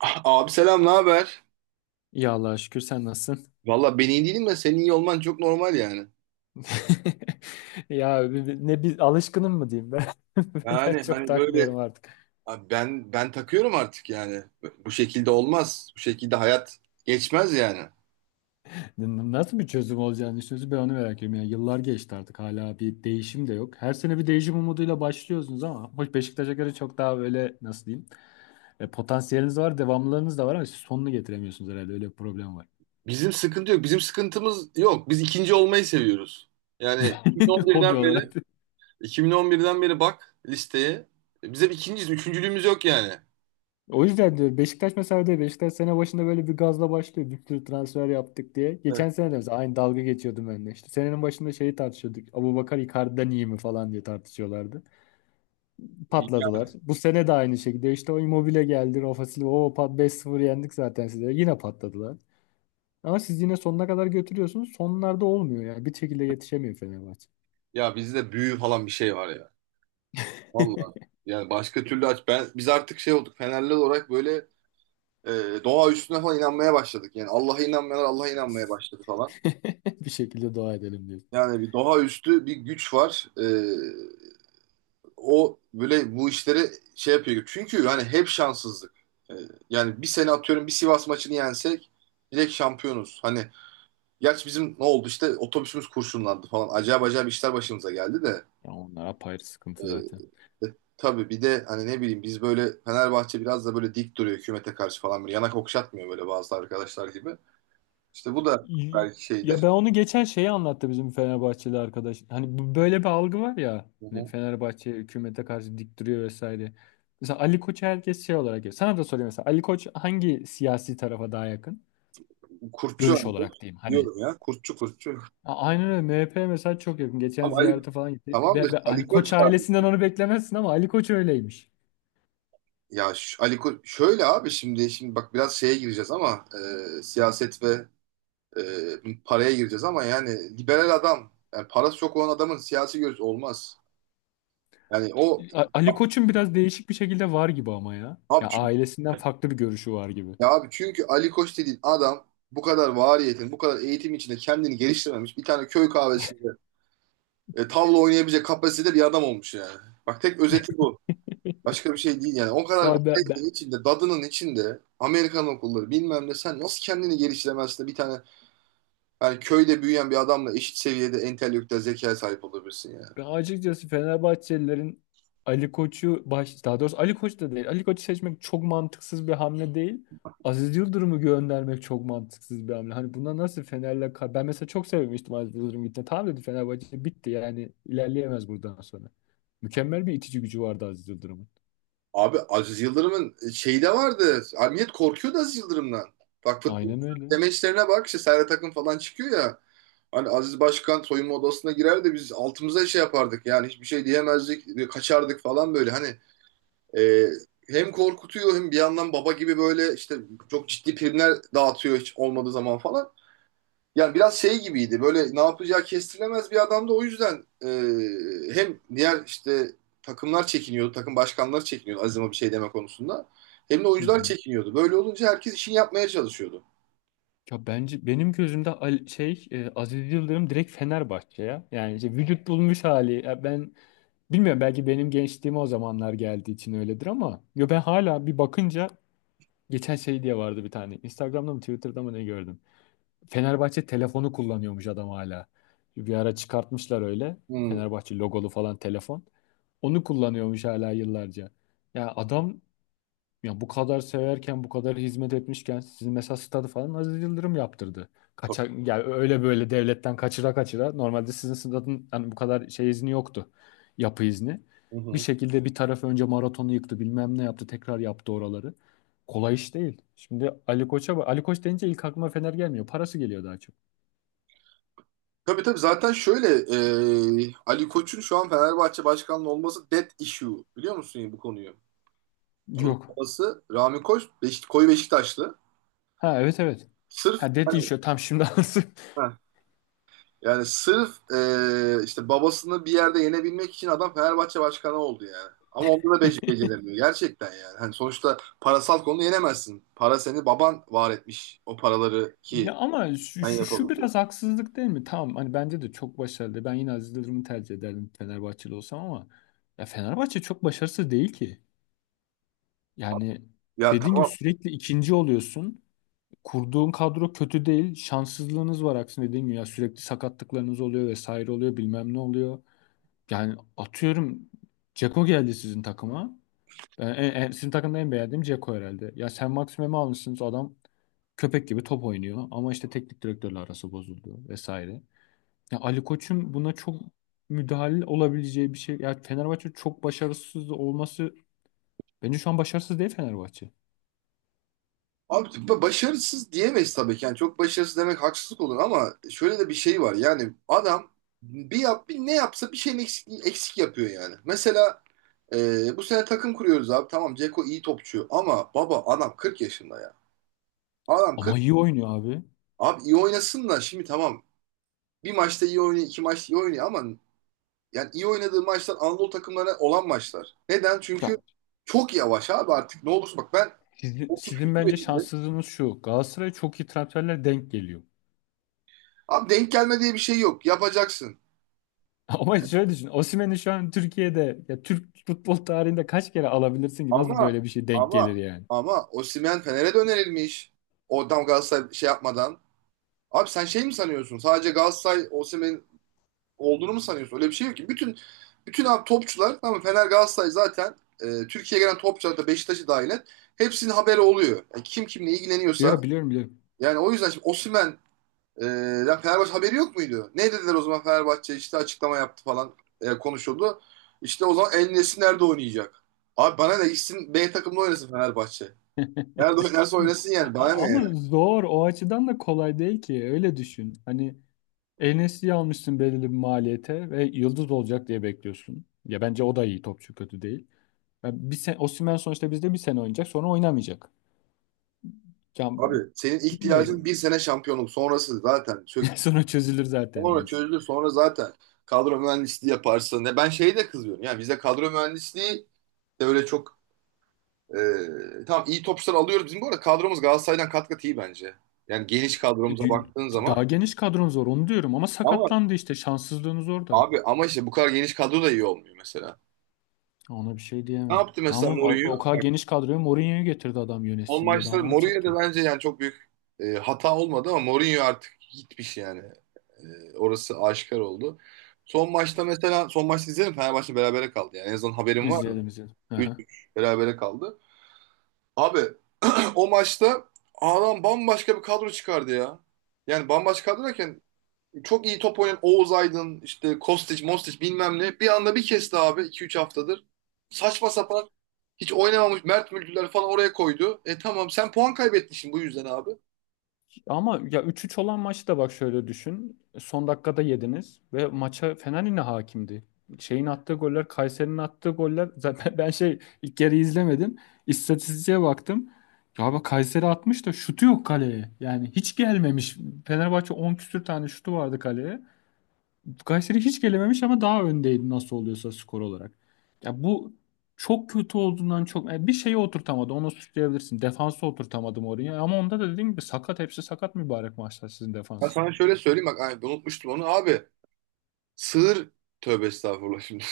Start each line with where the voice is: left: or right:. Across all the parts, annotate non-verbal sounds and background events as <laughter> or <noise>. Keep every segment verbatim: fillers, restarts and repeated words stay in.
right: Ah, abi selam, ne haber?
left: Ya Allah'a şükür, sen nasılsın?
right: Valla ben iyi değilim de senin iyi olman çok normal yani.
left: <laughs> Ya bi- bi- ne bir alışkınım mı diyeyim ben? <laughs> Ben
right: Yani
left: çok
right: hani böyle
left: takmıyorum artık.
right: abi ben ben takıyorum artık yani. Bu şekilde olmaz. Bu şekilde hayat geçmez yani.
left: N- Nasıl bir çözüm olacağını düşünüyorsun, ben onu merak ediyorum. Yani yıllar geçti artık, hala bir değişim de yok. Her sene bir değişim umuduyla başlıyorsunuz, ama hoş, Beşiktaş'a göre çok daha böyle, nasıl diyeyim? E, potansiyeliniz var, devamlılığınız da var, ama siz sonunu getiremiyorsunuz, herhalde öyle bir problem var.
right: Bizim sıkıntı yok. Bizim sıkıntımız yok. Biz ikinci olmayı seviyoruz. Yani 2011'den
left: <laughs> Hobi
right: beri
left: olarak.
right: 2011'den beri bak listeye. Biz hep ikinciyiz. Üçüncülüğümüz yok yani.
left: O yüzden diyorum Beşiktaş mesela, diyor, Beşiktaş sene başında böyle bir gazla başlıyor. Bir sürü transfer yaptık diye.
right: Evet.
left: Geçen sene de mesela aynı dalga geçiyordum ben de. İşte senenin başında şeyi tartışıyorduk. Abubakar Icardi'den iyi mi falan diye tartışıyorlardı. Patladılar.
right: Yani
left: Bu sene de aynı şekilde. İşte o Immobile geldi. Rafa Silva. O pat, beş sıfır yendik zaten size. Yine patladılar. Ama siz yine sonuna kadar götürüyorsunuz. Sonlarda olmuyor yani. Bir şekilde yetişemiyor Fenerbahçe.
right: ya bizde büyü falan bir şey var ya. Vallahi
left: <laughs>
right: yani başka türlü aç ben biz artık şey olduk. Fenerli olarak böyle e, doğa üstüne falan inanmaya başladık. Yani Allah'a inanmayanlar Allah'a inanmaya başladı falan.
left: Bir şekilde dua edelim diyor.
right: Yani bir doğa üstü bir güç var. E, o böyle bu işleri şey yapıyor. Çünkü hani hep şanssızlık. E, yani bir sene atıyorum bir Sivas maçını yensek direkt şampiyonuz. Hani gerçi bizim ne oldu işte otobüsümüz kurşunlandı falan. Acayip acayip işler başımıza geldi de.
left: Ya onlar apayrı
right: E,
left: sıkıntı zaten.
right: e, tabii bir de hani ne bileyim biz böyle Fenerbahçe biraz da böyle dik duruyor hükümete karşı falan. Böyle yanak okşatmıyor böyle bazı arkadaşlar gibi. İşte bu da
left: Y-
right: belki şeydir.
left: Ya ben onu geçen, şeyi anlattı bizim Fenerbahçeli arkadaş. Hani bu- böyle bir algı var ya.
right: Hı
left: Hani
right: hı.
left: Fenerbahçe hükümete karşı dik duruyor vesaire. Mesela Ali Koç'u herkes şey olarak görüyor. Sana da sorayım mesela, Ali Koç hangi siyasi tarafa daha yakın?
right: Kurtçu
left: Görüş
right: Ali Koç
left: olarak diyeyim hani.
right: diyorum ya. Kurtçu kurtçu.
left: A- Aynen öyle, M H P mesela çok yakın. Geçen
right: Ama Ali,
left: ziyarete falan gitti.
right: tamam da
left: Be, be-
right: Ali
left: hani
right: Koç
left: Koç ailesinden
right: sadece.
left: onu beklemezsin, ama Ali Koç öyleymiş.
right: Ya ş- Ali Koç şöyle abi şimdi şimdi bak biraz şeye gireceğiz ama e, siyaset ve e, paraya gireceğiz ama yani liberal adam yani parası çok olan adamın siyasi görüşü olmaz. Yani o
left: A- Ali Koç'un biraz değişik bir şekilde var gibi ama ya.
right: abi
left: Ya
right: çünkü,
left: ailesinden farklı bir görüşü var gibi.
right: ya abi çünkü Ali Koç dediğin adam bu kadar variyetin, bu kadar eğitim içinde kendini geliştirmemiş. Bir tane köy kahvesinde e, tavla oynayabilecek kapasitede bir adam olmuş yani. Bak tek özeti bu. Başka bir şey değil yani. O kadar
left: Vay be.
right: variyetin içinde, dadının içinde Amerikan okulları bilmem ne sen nasıl kendini geliştiremezsin de bir tane yani köyde büyüyen bir adamla eşit seviyede entelektüel zekaya sahip olabilirsin ya.
left: Ben açıkçası Fenerbahçelilerin Ali Koç'u baş, daha doğrusu Ali Koç da değil. Ali Koç'u seçmek çok mantıksız bir hamle değil. Aziz Yıldırım'ı göndermek çok mantıksız bir hamle. Hani buna nasıl Fener'le ka- ben mesela çok sevmiştim Aziz Yıldırım gittiğinde. Tamam dedi, Fenerbahçe bitti yani, ilerleyemez buradan sonra. Mükemmel bir itici gücü vardı Aziz Yıldırım'ın.
right: Abi Aziz Yıldırım'ın şeyi de vardı. Abi millet korkuyordu Aziz Yıldırım'dan. Bak futbol
left: Aynen öyle.
right: demeçlerine bak işte Serhat Akın falan çıkıyor ya. Hani Aziz Başkan soyunma odasına girer de biz altımıza şey yapardık yani hiçbir şey diyemezdik, kaçardık falan böyle. Hani E, hem korkutuyor hem bir yandan baba gibi böyle işte çok ciddi primler dağıtıyor hiç olmadığı zaman falan. Yani biraz şey gibiydi böyle ne yapacağı kestirilemez bir adamdı o yüzden e, hem diğer işte takımlar çekiniyordu, takım başkanları çekiniyordu Azim'e bir şey deme konusunda. Hem de
left: Hı
right: oyuncular
left: hı.
right: çekiniyordu. Böyle olunca herkes işini yapmaya çalışıyordu.
left: Ya bence benim gözümde Al- şey e, Aziz Yıldırım direkt Fenerbahçe ya. Yani işte vücut bulmuş hali. Ya ben, bilmiyorum, belki benim gençliğime o zamanlar geldiği için öyledir, ama yo, ben hala bir bakınca, geçen şey diye vardı bir tane. Instagram'da mı Twitter'da mı ne gördüm. Fenerbahçe telefonu kullanıyormuş adam hala. Bir ara çıkartmışlar öyle.
right: Hmm.
left: Fenerbahçe logolu falan telefon. Onu kullanıyormuş hala yıllarca. Ya adam, ya bu kadar severken, bu kadar hizmet etmişken, sizin mesela stadı falan Aziz Yıldırım yaptırdı.
right: Tabii.
left: Kaçak, yani öyle böyle devletten kaçıra kaçıra. Normalde sizin stadın hani bu kadar şey izni yoktu. Yapı izni.
right: Hı
left: Bir
right: hı.
left: şekilde bir taraf önce maratonu yıktı, bilmem ne yaptı, tekrar yaptı oraları. Kolay iş değil. Şimdi Ali Koç'a bak- Ali Koç deyince ilk aklıma Fener gelmiyor. Parası geliyor daha çok.
right: Tabii tabii zaten şöyle e, Ali Koç'un şu an Fenerbahçe başkanlığı olması dead issue, biliyor musun bu konuyu? Onun
left: Yok.
right: babası Rami Koç, Beşik, koyu Beşiktaşlı.
left: Ha, evet evet.
right: Sırf
left: Ha, dedi
right: hani,
left: işte tam şimdi <laughs> anladım.
right: heh, yani sırf eee, işte babasını bir yerde yenebilmek için adam Fenerbahçe başkanı oldu yani. Ama onda da beş beceremiyor gerçekten yani. Hani sonuçta parasal konuda yenemezsin. Para seni baban var etmiş, o paraları ki
left: Ya ama şu,
right: sen
left: şu, şu biraz
right: yapabiliyorsun.
left: haksızlık değil mi? Tamam, hani bence de çok başarılı. Ben yine Aziz Yıldırım'ı tercih ederdim Fenerbahçeli olsam, ama ya Fenerbahçe çok başarısız değil ki. Yani
right: Ya
left: dediğin gibi
right: tamam,
left: sürekli ikinci oluyorsun. Kurduğun kadro kötü değil. Şanssızlığınız var aksine, dediğin gibi. Ya sürekli sakatlıklarınız oluyor vesaire oluyor bilmem ne oluyor. Yani atıyorum, Ceko geldi sizin takıma. Ben en, en- sizin takımda en beğendiğim Dzeko herhalde. Ya sen Maximum'u almışsınız, adam köpek gibi top oynuyor, ama işte teknik direktörle arası bozuldu vesaire. Ya Ali Koç'un buna çok müdahil olabileceği bir şey. Ya Fenerbahçe çok başarısız olması, bence şu an başarısız değil Fenerbahçe.
right: abi ba- başarısız diyemeyiz tabii ki. Yani çok başarısız demek haksızlık olur ama şöyle de bir şey var. Yani adam bir yap bir ne yapsa bir şeyin eksik, eksik yapıyor yani. Mesela e, bu sene takım kuruyoruz abi. Tamam, Ceko iyi topçu ama baba adam kırk yaşında ya. Adam kırk.
left: Ama iyi oynuyor abi.
right: Abi iyi oynasın da şimdi tamam. Bir maçta iyi oynuyor, iki maçta iyi oynuyor ama yani iyi oynadığı maçlar Anadolu takımlarına olan maçlar. Neden?
left: Ya
right: Çünkü çok yavaş abi artık. Ne olursa bak ben
left: sizin,
right: otuz
left: sizin bence
right: yaşındayım.
left: şanssızlığınız şu. Galatasaray'a çok iyi transferler denk geliyor.
right: Abi denk gelme diye bir şey yok. Yapacaksın.
left: <laughs> Ama şöyle düşün. Osimhen'i şu an Türkiye'de, ya Türk futbol tarihinde kaç kere alabilirsin ki, nasıl
right: Ama
left: böyle bir şey denk gelir
right: ama
left: yani?
right: ama Osimhen Fener'e de önerilmiş. Oradan Galatasaray şey yapmadan. Abi sen şey mi sanıyorsun? Sadece Galatasaray Osimhen olduğunu mu sanıyorsun? Öyle bir şey yok ki. Bütün bütün abi topçular, tamam mı? Fener Galatasaray zaten e, Türkiye'ye gelen topçular, da Beşiktaş'ı dahil et. Hepsinin haberi oluyor. Yani kim kimle ilgileniyorsa.
left: Yok, biliyorum biliyorum.
right: Yani o yüzden şimdi Osimhen, e, lan Fenerbahçe haberi yok muydu? Ne dediler o zaman? Fenerbahçe işte açıklama yaptı falan, e, konuşuldu. İşte o zaman El Nesri nerede oynayacak? Abi bana ne, gitsin B takımda oynasın Fenerbahçe. Nerede oynarsa
left: <laughs>
right: oynasın yani. Bana ne yani?
left: Ama zor, o açıdan da kolay değil ki, öyle düşün. Hani en almışsın belirli bir maliyete ve yıldız olacak diye bekliyorsun. Ya bence o da iyi topçu, kötü değil. Ya bir sen Osimhen sonuçta bizde bir sene oynayacak, sonra oynamayacak. Ya
right: Abi senin ihtiyacın
left: bilmiyorum.
right: bir sene şampiyonluk. Sonrası zaten. Çök.
left: <laughs> Sonra çözülür zaten
right: Sonra
left: diyorsun.
right: çözülür. Sonra zaten kadro mühendisliği yaparsın. Ne ben şeyi de kızıyorum. Yani bize kadro mühendisliği de öyle çok e, tam iyi topçular alıyoruz. Bizim bu arada kadromuz Galatasaray'dan kat kat iyi bence. Yani geniş kadromuza baktığın zaman,
left: Daha geniş kadron zor, onu diyorum, ama
right: ama
left: sakatlandı işte, şanssızlığınız orada.
right: abi ama işte bu kadar geniş kadro da iyi olmuyor mesela.
left: Ona bir şey
right: Ne
left: diyemem.
right: yaptı
left: Ama
right: mesela
left: o o
right: Mourinho?
left: kadar geniş kadroyu, Mourinho'yu getirdi adam
right: Son
left: yönetsin diye, daha
right: maçta
left: ne yapacak ki?
right: Mourinho'da bence yani çok büyük e, hata olmadı ama Mourinho artık gitmiş yani. E, orası aşikar oldu. Son maçta, mesela son maçta izledim, Fenerbahçe berabere kaldı. Yani en azından haberim var mı?
left: İzleyelim izleyelim. <laughs>
right: üç üç berabere kaldı. Abi <clears throat> o maçta adam bambaşka bir kadro çıkardı ya. Yani bambaşka kadro derken çok iyi top oynayan Oğuz Aydın, işte Kostić, Mostić bilmem ne. Bir anda bir kesti abi iki üç haftadır. Saçma sapan hiç oynamamış Mert Mülküler falan oraya koydu. E tamam sen puan kaybettin şimdi bu yüzden abi.
left: Ama ya üç üç olan maçı da bak şöyle düşün. Son dakikada yediniz ve maça Fener yine hakimdi. Şeyin attığı goller, Kayseri'nin attığı goller. Zaten <laughs> ben şey, ilk yarı izlemedim. İstatistiğe baktım. Ya bak, Kayseri atmış da şutu yok kaleye. Yani hiç gelmemiş. Fenerbahçe on küsür tane şutu vardı kaleye. Kayseri hiç gelememiş, ama daha öndeydi nasıl oluyorsa skor olarak. Ya bu çok kötü olduğundan çok, yani bir şeyi oturtamadı. Onu suçlayabilirsin. Defansı oturtamadım oraya. Ama onda da dediğim gibi sakat, hepsi sakat mübarek, maçlar sizin
right: Ben
left: defansın.
right: sana şöyle söyleyeyim bak, ay, unutmuştum onu abi. Sığır, tövbe estağfurullah şimdi.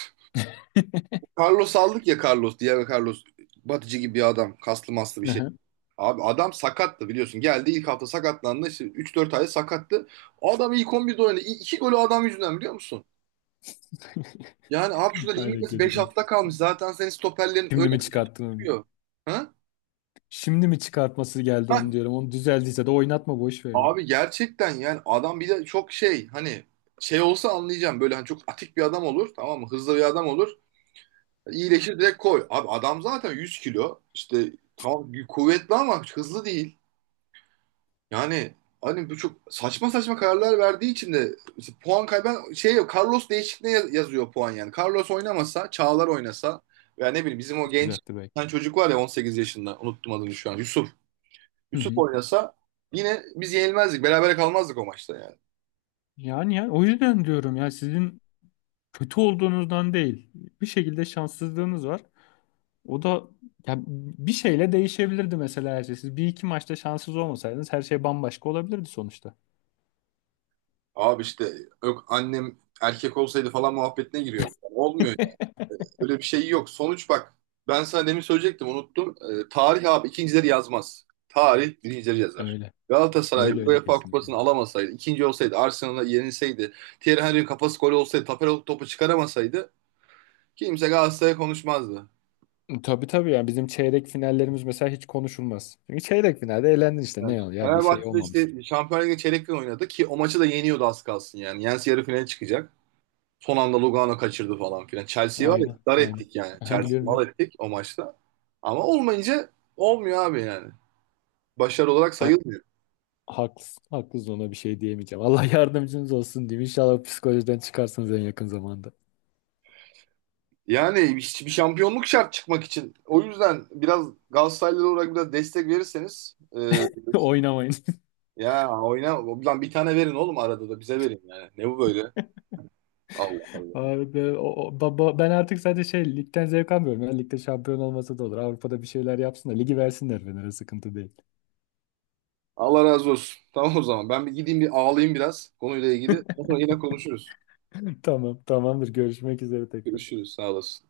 right: <laughs> Carlos aldık ya, Carlos, diğer Carlos, batıcı gibi bir adam, kaslı maslı bir şey. Abi adam sakattı biliyorsun. Geldi ilk hafta sakatlandı. İşte üç dört ay sakattı. O adam ilk on birde oynadı. İ- İki golü adam yüzünden, biliyor musun? Yani abi şurada
left: Aynen,
right: ligin
left: kötü
right: beş
left: değil.
right: hafta kalmış. Zaten senin stoperlerin
left: Şimdi
right: öyle
left: mi
right: böyle
left: çıkarttın?
right: çıkıyor. Ha?
left: Şimdi mi çıkartması geldi,
right: Ha,
left: onu diyorum. Onu düzeldiyse de oynatma, boş verin.
right: abi gerçekten yani adam bir de çok şey, hani şey olsa anlayacağım, böyle hani çok atik bir adam olur tamam mı, hızlı bir adam olur, iyileşir direkt koy. Abi adam zaten yüz kilo, işte tamam kuvvetli ama hızlı değil. Yani hani bu çok saçma saçma kararlar verdiği için de işte puan kaybeden şey yok, Carlos değişikliğine yaz- yazıyor puan yani. Carlos oynamasa, Çağlar oynasa veya ne bileyim bizim o genç
left: Olacaktı
right: bir tane
left: belki.
right: çocuk var ya, on sekiz yaşında, unuttum adını şu an, Yusuf.
left: Hı
right: Yusuf
left: hı.
right: oynasa yine biz yenilmezdik, berabere kalmazdık o maçta yani.
left: Yani ya o yüzden diyorum ya, sizin kötü olduğunuzdan değil. Bir şekilde şanssızlığınız var. O da ya bir şeyle değişebilirdi mesela her şey. Siz bir iki maçta şanssız olmasaydınız, her şey bambaşka olabilirdi sonuçta.
right: Abi işte yok annem erkek olsaydı falan muhabbetine giriyor. Olmuyor yani.
left: <laughs>
right: Öyle bir şey yok. Sonuç bak. Ben sana demin söyleyecektim, unuttum. Ee, tarih abi ikincileri yazmaz. Tarih birincileri yazar.
left: Öyle.
right: Galatasaray
left: Öyle öyle,
right: UEFA
left: kesinlikle.
right: Kupası'nı alamasaydı, ikinci olsaydı, Arsenal'a yenilseydi, Thierry Henry'in kafası gol olsaydı, Tapera topu çıkaramasaydı, kimse Galatasaray'a konuşmazdı.
left: Tabii tabii, ya bizim çeyrek finallerimiz mesela hiç konuşulmaz. Çünkü çeyrek finalde eğlendin işte,
right: Evet.
left: ne ol ya, bir şey
right: Fenerbahçe'de
left: olmamış.
right: işte Şampiyonlar Ligi çeyrek final oynadı ki o maçı da yeniyordu az kalsın yani. Yense yarı finale çıkacak. Son anda Lugano kaçırdı falan filan. Chelsea'yi var ya
left: Aynen
right: dar
left: aynen.
right: ettik yani.
left: Aha,
right: Chelsea'yi
left: biliyorum
right: mal
left: biliyorum.
right: ettik o maçta. Ama olmayınca olmuyor abi yani. Başarı olarak
left: Ha,
right: sayılmıyor.
left: haklısın haklısın, ona bir şey diyemeyeceğim. <laughs> Allah yardımcınız olsun diyeyim. İnşallah psikolojiden çıkarsınız en yakın zamanda.
right: Yani hiçbir şampiyonluk şart çıkmak için. O yüzden biraz Galatasaraylı olarak biraz destek verirseniz, e,
left: <laughs> Oynamayın.
right: ya oyna lan, bir tane verin oğlum, arada da bize verin yani. Ne bu böyle? Allah Allah.
left: Abi be- o- o- ba- ba- ben artık sadece şey, ligden zevk almıyorum ya. Ligde şampiyon olmasa da olur. Avrupa'da bir şeyler yapsın da ligi versinler Fener'e, sıkıntı değil.
right: Allah razı olsun. Tamam o zaman. Ben bir gideyim bir ağlayayım biraz konuyla ilgili. Sonra yine konuşuruz.
left: <laughs> Tamam, tamamdır. Görüşmek üzere tekrar.
right: Görüşürüz. Sağ olasın.